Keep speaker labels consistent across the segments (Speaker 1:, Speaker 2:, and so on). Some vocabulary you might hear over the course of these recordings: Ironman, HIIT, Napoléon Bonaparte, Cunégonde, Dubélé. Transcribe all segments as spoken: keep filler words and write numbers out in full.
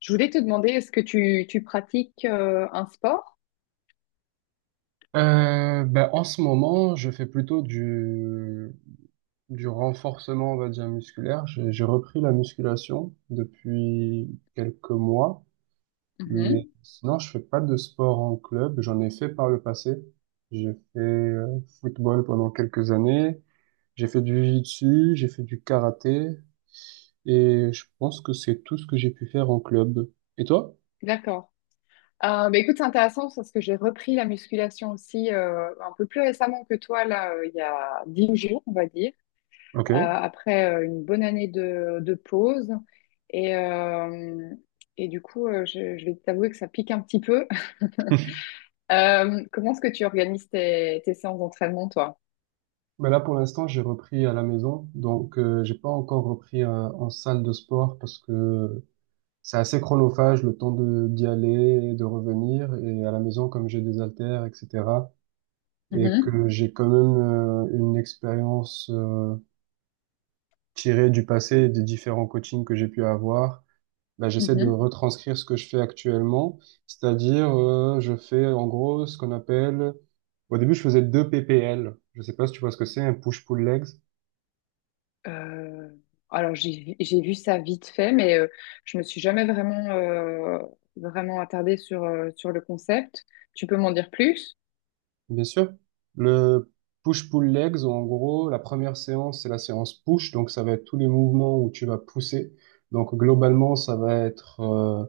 Speaker 1: Je voulais te demander, est-ce que tu, tu pratiques euh, un sport?
Speaker 2: Euh, ben, en ce moment, je fais plutôt du, du renforcement, on va dire, musculaire. J'ai j'ai repris la musculation depuis quelques mois, mais
Speaker 1: Mhm.
Speaker 2: sinon, je fais pas de sport en club. J'en ai fait par le passé. J'ai fait euh, football pendant quelques années. J'ai fait du jiu-jitsu, j'ai fait du karaté, et je pense que c'est tout ce que j'ai pu faire en club. Et toi?
Speaker 1: D'accord. Euh, bah, écoute, c'est intéressant parce que j'ai repris la musculation aussi euh, un peu plus récemment que toi, là, euh, il y a dix jours, on va dire,
Speaker 2: Ok.
Speaker 1: euh, après euh, une bonne année de, de pause. Et, euh, et du coup, euh, je, je vais t'avouer que ça pique un petit peu. Euh, comment est-ce que tu organises tes, tes séances d'entraînement, toi?
Speaker 2: Mais là, pour l'instant, j'ai repris à la maison, donc euh, j'ai pas encore repris euh, en salle de sport parce que c'est assez chronophage le temps de d'y aller, et de revenir, et à la maison, comme j'ai des haltères, et cetera, et
Speaker 1: Mhm,
Speaker 2: que j'ai quand même euh, une expérience euh, tirée du passé et des différents coachings que j'ai pu avoir, bah, j'essaie de
Speaker 1: mhm.
Speaker 2: retranscrire ce que je fais actuellement, c'est-à-dire euh, je fais en gros ce qu'on appelle, au début, je faisais deux P P L, je sais pas si tu vois ce que c'est, un push-pull legs.
Speaker 1: Euh, alors, j'ai, vu- j'ai vu ça vite fait, mais euh, je me suis jamais vraiment, euh, vraiment attardée sur, euh, sur le concept. Tu peux m'en dire plus?
Speaker 2: Bien sûr. Le push-pull legs, en gros, la première séance, c'est la séance push. Donc, ça va être tous les mouvements où tu vas pousser. Donc, globalement, ça va être euh,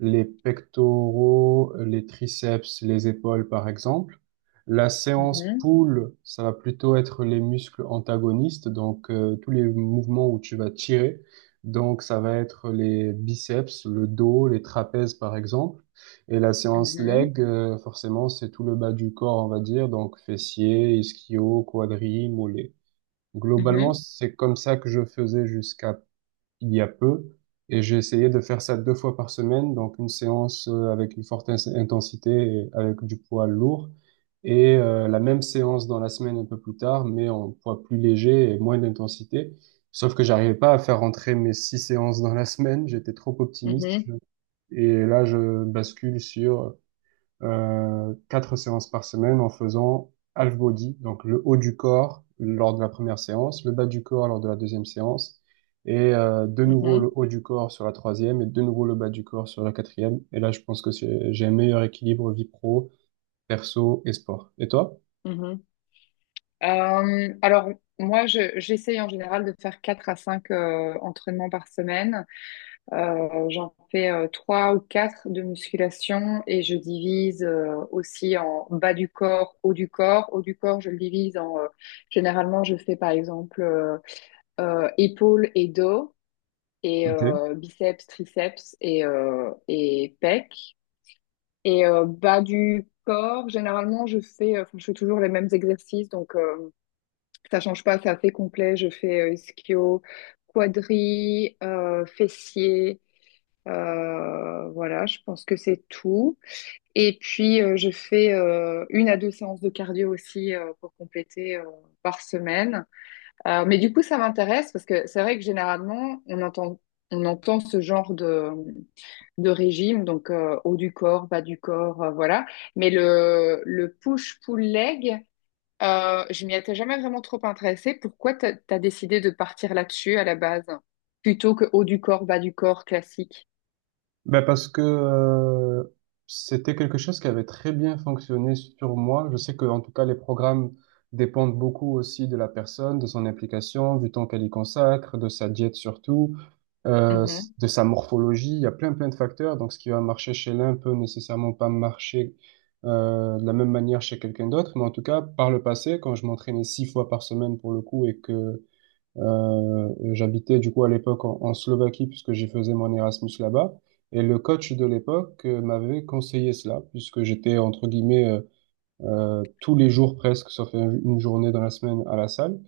Speaker 2: les pectoraux, les triceps, les épaules, par exemple. La séance
Speaker 1: Mhm,
Speaker 2: pull, ça va plutôt être les muscles antagonistes. Donc, euh, tous les mouvements où tu vas tirer. Donc, ça va être les biceps, le dos, les trapèzes, par exemple. Et la séance
Speaker 1: mhm,
Speaker 2: leg, euh, forcément, c'est tout le bas du corps, on va dire, donc fessiers, ischio, quadri, mollets. Globalement,
Speaker 1: mhm,
Speaker 2: c'est comme ça que je faisais jusqu'à il y a peu, et j'ai essayé de faire ça deux fois par semaine, donc une séance euh, avec une forte ins- intensité, et avec du poids lourd, et euh, la même séance dans la semaine un peu plus tard, mais en poids plus léger et moins d'intensité. Sauf que j'arrivais pas à faire rentrer mes six séances dans la semaine, j'étais trop optimiste,
Speaker 1: mhm,
Speaker 2: je- et là, je bascule sur euh, quatre séances par semaine en faisant half body, donc le haut du corps lors de la première séance, le bas du corps lors de la deuxième séance, et euh, de nouveau
Speaker 1: mhm,
Speaker 2: le haut du corps sur la troisième, et de nouveau le bas du corps sur la quatrième. Et là, je pense que c'est- j'ai un meilleur équilibre vie pro, perso et sport. Et toi?
Speaker 1: mhm. Euh, alors, moi, je- j'essaye en général de faire quatre à cinq euh, entraînements par semaine. Euh, j'en fais euh, trois ou quatre de musculation et je divise euh, aussi en bas du corps, haut du corps. Haut du corps, je le divise en... euh, généralement, je fais par exemple euh, euh, épaules et dos et
Speaker 2: Ok.
Speaker 1: euh, biceps, triceps et, euh, et pecs. Et euh, bas du corps, généralement, je fais, euh, enfin, je fais toujours les mêmes exercices, donc euh, ça change pas, c'est assez complet. Je fais euh, ischio, quadri, euh, fessier. Euh, voilà, je pense que c'est tout. Et puis, euh, je fais euh, une à deux séances de cardio aussi euh, pour compléter euh, par semaine. Euh, mais du coup, ça m'intéresse parce que c'est vrai que généralement, on entend, on entend ce genre de, de régime, donc euh, haut du corps, bas du corps, euh, voilà. Mais le, le push-pull-leg, euh, je m'y étais jamais vraiment trop intéressée. Pourquoi t'as, t'as décidé de partir là-dessus à la base, plutôt que haut du corps, bas du corps classique?
Speaker 2: Ben parce que euh, c'était quelque chose qui avait très bien fonctionné sur moi. Je sais que en tout cas les programmes dépendent beaucoup aussi de la personne, de son implication, du temps qu'elle y consacre, de sa diète surtout, euh,
Speaker 1: Mm-hmm.
Speaker 2: s- de sa morphologie. Il y a plein plein de facteurs. Donc ce qui va marcher chez l'un peut nécessairement pas marcher euh, de la même manière chez quelqu'un d'autre. Mais en tout cas par le passé, quand je m'entraînais six fois par semaine pour le coup et que euh, j'habitais du coup à l'époque en, en Slovaquie puisque j'y faisais mon Erasmus là-bas. Et le coach de l'époque euh, m'avait conseillé cela puisque j'étais entre guillemets euh, euh, tous les jours presque, sauf un- une journée dans la semaine à la salle.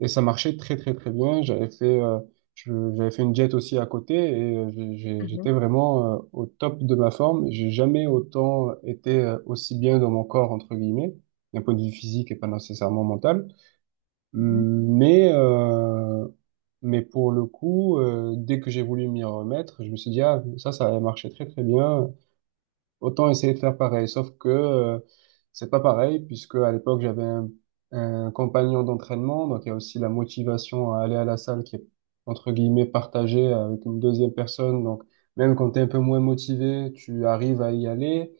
Speaker 2: Et ça marchait très très très bien. J'avais fait, euh, je- j'avais fait une diète aussi à côté et euh, j'ai- j'ai- j'étais
Speaker 1: Mhm,
Speaker 2: vraiment euh, au top de ma forme. J'ai jamais autant été euh, aussi bien dans mon corps entre guillemets, d'un point de vue physique et pas nécessairement mental.
Speaker 1: mhm.
Speaker 2: Mais, euh, mais pour le coup, euh, dès que j'ai voulu m'y remettre, je me suis dit, ah, ça, ça avait marché très très bien. Autant essayer de faire pareil, sauf que euh, c'est pas pareil, puisque à l'époque j'avais un, un compagnon d'entraînement, donc il y a aussi la motivation à aller à la salle qui est entre guillemets partagée avec une deuxième personne. Donc même quand tu es un peu moins motivé, tu arrives à y aller.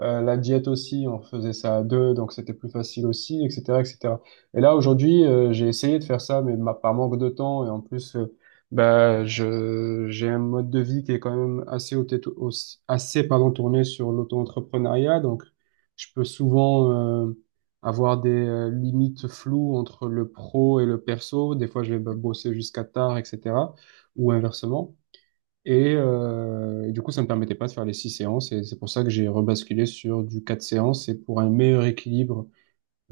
Speaker 2: Euh, la diète aussi, on faisait ça à deux, donc c'était plus facile aussi, et cetera, et cetera. Et cetera. Et là aujourd'hui, euh, j'ai essayé de faire ça, mais ma- par manque de temps et en plus euh, bah, je, j'ai un mode de vie qui est quand même assez, au- au- assez pardon, tourné sur l'auto-entrepreneuriat. Donc, je peux souvent euh, avoir des euh, limites floues entre le pro et le perso. Des fois, je vais bah, bosser jusqu'à tard, et cetera. Ou inversement. Et, euh, et du coup, ça ne me permettait pas de faire les six séances. Et c'est pour ça que j'ai rebasculé sur du quatre séances. Et pour un meilleur équilibre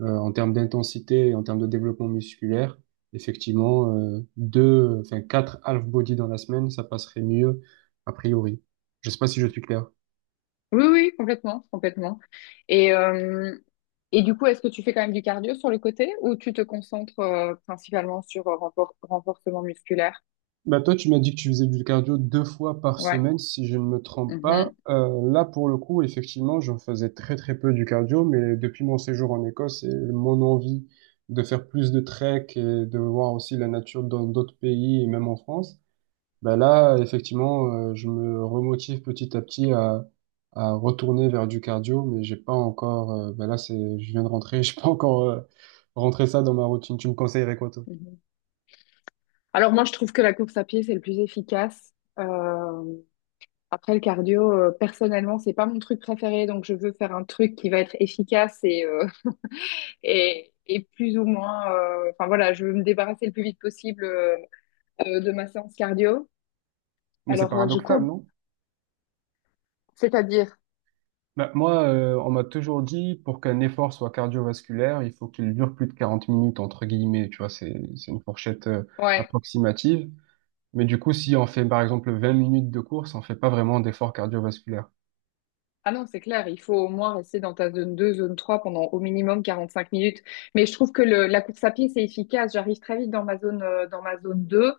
Speaker 2: euh, en termes d'intensité, et en termes de développement musculaire, effectivement, euh, deux, enfin quatre half body dans la semaine, ça passerait mieux a priori. Je sais pas si je suis clair.
Speaker 1: Oui, oui, complètement, complètement. Et, euh, et du coup, est-ce que tu fais quand même du cardio sur le côté ou tu te concentres euh, principalement sur euh, renfor- renforcement musculaire?
Speaker 2: Bah toi, tu m'as dit que tu faisais du cardio deux fois par
Speaker 1: Ouais.
Speaker 2: semaine, si je ne me trompe pas.
Speaker 1: Mhm,
Speaker 2: Euh, là, pour le coup, effectivement, j'en faisais très très peu du cardio, mais depuis mon séjour en Écosse et mon envie de faire plus de trek et de voir aussi la nature dans d'autres pays et même en France, ben là, effectivement, euh, je me remotive petit à petit à, à retourner vers du cardio, mais j'ai pas encore. Euh, ben là, c'est, je viens de rentrer, j'ai pas encore euh, rentré ça dans ma routine. Tu me conseillerais quoi, toi?
Speaker 1: mhm. Alors moi, je trouve que la course à pied, c'est le plus efficace. Euh, Après, le cardio, euh, personnellement, c'est pas mon truc préféré, donc je veux faire un truc qui va être efficace et, euh, et, et plus ou moins, euh, enfin voilà, je veux me débarrasser le plus vite possible euh, euh, de ma séance cardio.
Speaker 2: Mais c'est
Speaker 1: Alors, euh, je
Speaker 2: paradoxal,
Speaker 1: cours.
Speaker 2: non?
Speaker 1: C'est-à-dire.
Speaker 2: Ben, moi, euh, on m'a toujours dit pour qu'un effort soit cardiovasculaire, il faut qu'il dure plus de quarante minutes entre guillemets. Tu vois, c'est c'est une fourchette euh,
Speaker 1: Ouais.
Speaker 2: approximative. Mais du coup, si on fait par exemple vingt minutes de course, on fait pas vraiment d'effort cardiovasculaire.
Speaker 1: Ah non, c'est clair, il faut au moins rester dans ta zone deux, zone trois pendant au minimum quarante-cinq minutes. Mais je trouve que le, la course à pied, c'est efficace. J'arrive très vite dans ma zone, euh, dans ma zone deux.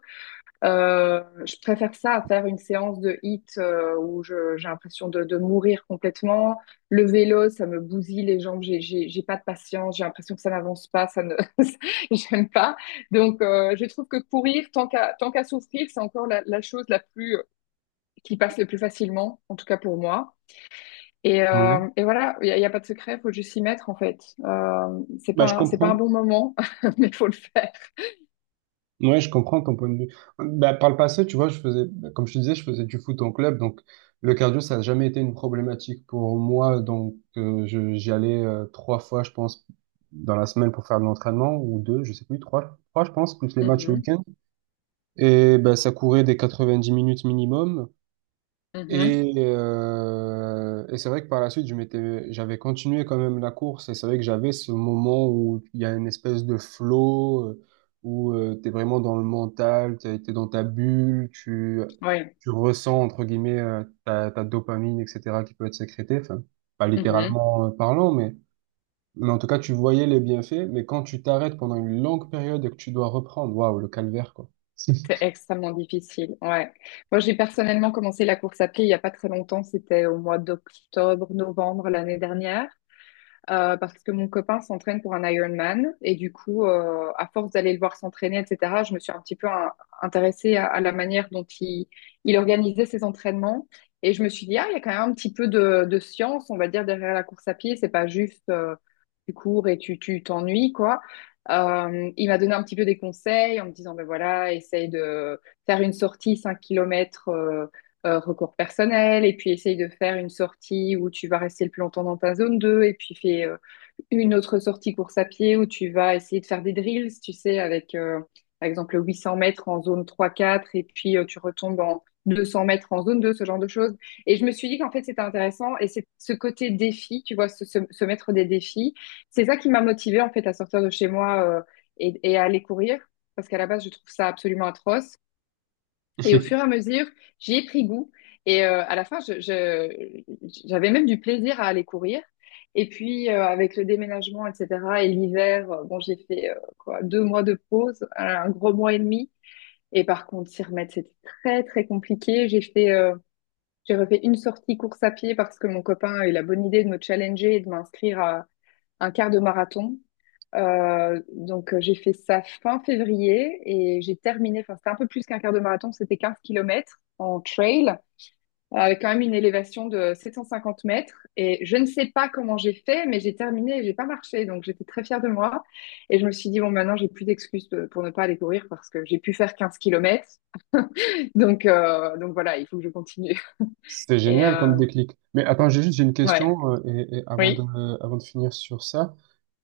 Speaker 1: Euh, je préfère ça à faire une séance de hit euh, où je, j'ai l'impression de, de mourir complètement. Le vélo, ça me bousille les jambes, j'ai, j'ai, j'ai pas de patience, j'ai l'impression que ça n'avance pas, ça ne, j'aime pas. Donc, euh, je trouve que courir, tant qu'à, tant qu'à souffrir, c'est encore la, la chose la plus, euh, qui passe le plus facilement, en tout cas pour moi. Et,
Speaker 2: Ouais.
Speaker 1: euh, et voilà, il n'y a, y a pas de secret, faut juste s'y mettre en fait. Euh, c'est
Speaker 2: Bah, je
Speaker 1: pas, c'est pas un
Speaker 2: comprends.
Speaker 1: bon moment, mais faut le faire.
Speaker 2: Ouais, je comprends ton point de vue. Bah, par le passé, tu vois, je faisais, bah, comme je te disais, je faisais du foot en club, donc le cardio, ça n'a jamais été une problématique pour moi. Donc, euh, je- j'y allais euh, trois fois, je pense, dans la semaine pour faire de l'entraînement, ou deux, je sais plus, trois, trois, je pense, plus les matchs le
Speaker 1: Mhm,
Speaker 2: week-end. Et bah, ça courait des quatre-vingt-dix minutes minimum.
Speaker 1: mhm,
Speaker 2: Et, euh, et c'est vrai que par la suite, je m'étais, j'avais continué quand même la course. Et c'est vrai que j'avais ce moment où il y a une espèce de flow, euh, où tu t'es vraiment dans le mental, t'es, t'es dans ta bulle, tu,
Speaker 1: ouais,
Speaker 2: tu ressens, entre guillemets, euh, ta, ta dopamine, et cetera, qui peut être sécrétée. Enfin, pas
Speaker 1: mhm.
Speaker 2: littéralement euh, parlant, mais, mais en tout cas, tu voyais les bienfaits. Mais quand tu t'arrêtes pendant une longue période et que tu dois reprendre, waouh, le calvaire, quoi.
Speaker 1: C'est extrêmement difficile. Ouais. Moi, j'ai personnellement commencé la course à pied il n'y a pas très longtemps. C'était au mois d'octobre, novembre l'année dernière. Euh, parce que mon copain s'entraîne pour un Ironman et du coup, euh, à force d'aller le voir s'entraîner, et cetera, je me suis un petit peu hein, intéressée à, à la manière dont il, il organisait ses entraînements et je me suis dit, ah, il y a quand même un petit peu de, de science, on va dire, derrière la course à pied, c'est pas juste euh, tu cours et tu tu t'ennuies, quoi. Euh, il m'a donné un petit peu des conseils en me disant, ben voilà, essaye de faire une sortie cinq kilomètres. Euh, euh, recours personnel, et puis essaye de faire une sortie où tu vas rester le plus longtemps dans ta zone deux et puis fais euh, une autre sortie course à pied où tu vas essayer de faire des drills, tu sais, avec euh, par exemple 800 mètres en zone trois quatre et puis euh, tu retombes en 200 mètres en zone deux, ce genre de choses. Et je me suis dit qu'en fait, c'était intéressant, et c'est ce côté défi, tu vois, se, se- se mettre des défis, c'est ça qui m'a motivée en fait à sortir de chez moi euh, et, et à aller courir, parce qu'à la base, je trouve ça absolument atroce. Et au fur et à mesure, j'y ai pris goût. Et euh, à la fin, je, je- j'avais même du plaisir à aller courir. Et puis, euh, avec le déménagement, et cetera, et l'hiver, euh, bon, j'ai fait euh, quoi, deux mois de pause, un gros mois et demi. Et par contre, s'y remettre, c'était très, très compliqué. J'ai fait, euh, j'ai refait une sortie course à pied parce que mon copain a eu la bonne idée de me challenger et de m'inscrire à un quart de marathon. Euh, donc, euh, j'ai fait ça fin février et j'ai terminé, enfin, c'était un peu plus qu'un quart de marathon, c'était quinze kilomètres en trail, euh, avec quand même une élévation de sept cent cinquante mètres. Et je ne sais pas comment j'ai fait, mais j'ai terminé et j'ai pas marché. Donc, j'étais très fière de moi. Et je me suis dit, bon, maintenant, j'ai plus d'excuses de- pour ne pas aller courir parce que j'ai pu faire quinze kilomètres. Donc, euh, donc voilà, il faut que je continue.
Speaker 2: C'était
Speaker 1: Et
Speaker 2: génial comme
Speaker 1: euh,
Speaker 2: déclic. Mais attends, j'ai juste j'ai une
Speaker 1: ouais,
Speaker 2: question euh, et, et avant de
Speaker 1: oui,
Speaker 2: euh, avant de finir sur ça.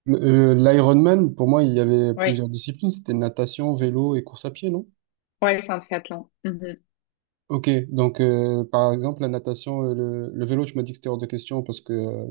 Speaker 2: Le- euh, L'Ironman pour moi il y avait
Speaker 1: oui,
Speaker 2: plusieurs disciplines, c'était natation, vélo et course à pied, non?
Speaker 1: ouais, c'est un triathlon. Mhm,
Speaker 2: Ok, donc euh, par exemple la natation, euh, le, le vélo, tu m'as dit que c'était hors de question parce que euh,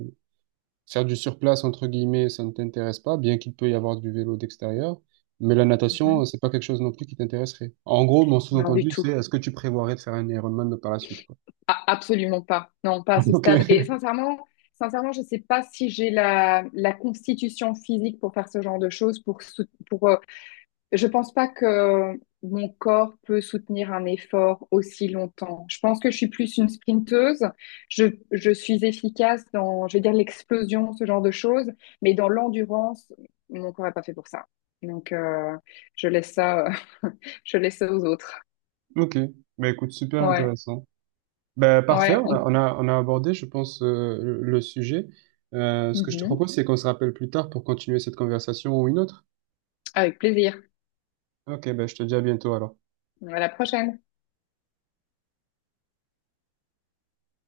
Speaker 2: faire du surplace entre guillemets, ça ne t'intéresse pas, bien qu'il peut y avoir du vélo d'extérieur, mais la natation, euh,
Speaker 1: mhm.
Speaker 2: c'est pas quelque chose non plus qui t'intéresserait. En gros, mon
Speaker 1: Non, du
Speaker 2: sous-entendu, c'est
Speaker 1: tout.
Speaker 2: est-ce que tu prévoirais de faire un Ironman par la suite, quoi.
Speaker 1: Ah, absolument pas. Non, pas à ce
Speaker 2: Ok,
Speaker 1: stade. Et sincèrement, sincèrement, je ne sais pas si j'ai la, la constitution physique pour faire ce genre de choses. Pour, sou- pour, euh, je pense pas que mon corps peut soutenir un effort aussi longtemps. Je pense que je suis plus une sprinteuse. Je, je suis efficace dans, je vais dire, l'explosion, ce genre de choses. Mais dans l'endurance, mon corps n'est pas fait pour ça. Donc, euh, je laisse ça, euh, je laisse ça aux autres.
Speaker 2: ok, mais écoute, super
Speaker 1: Ouais,
Speaker 2: intéressant. Ben, parfait,
Speaker 1: ouais.
Speaker 2: on a,
Speaker 1: on-
Speaker 2: on a, on a abordé, je pense, euh, le le sujet. Euh, ce que je te
Speaker 1: Mhm.
Speaker 2: propose, c'est qu'on se rappelle plus tard pour continuer cette conversation ou une autre.
Speaker 1: Avec plaisir.
Speaker 2: Ok, ben, je te dis à bientôt alors.
Speaker 1: À la prochaine.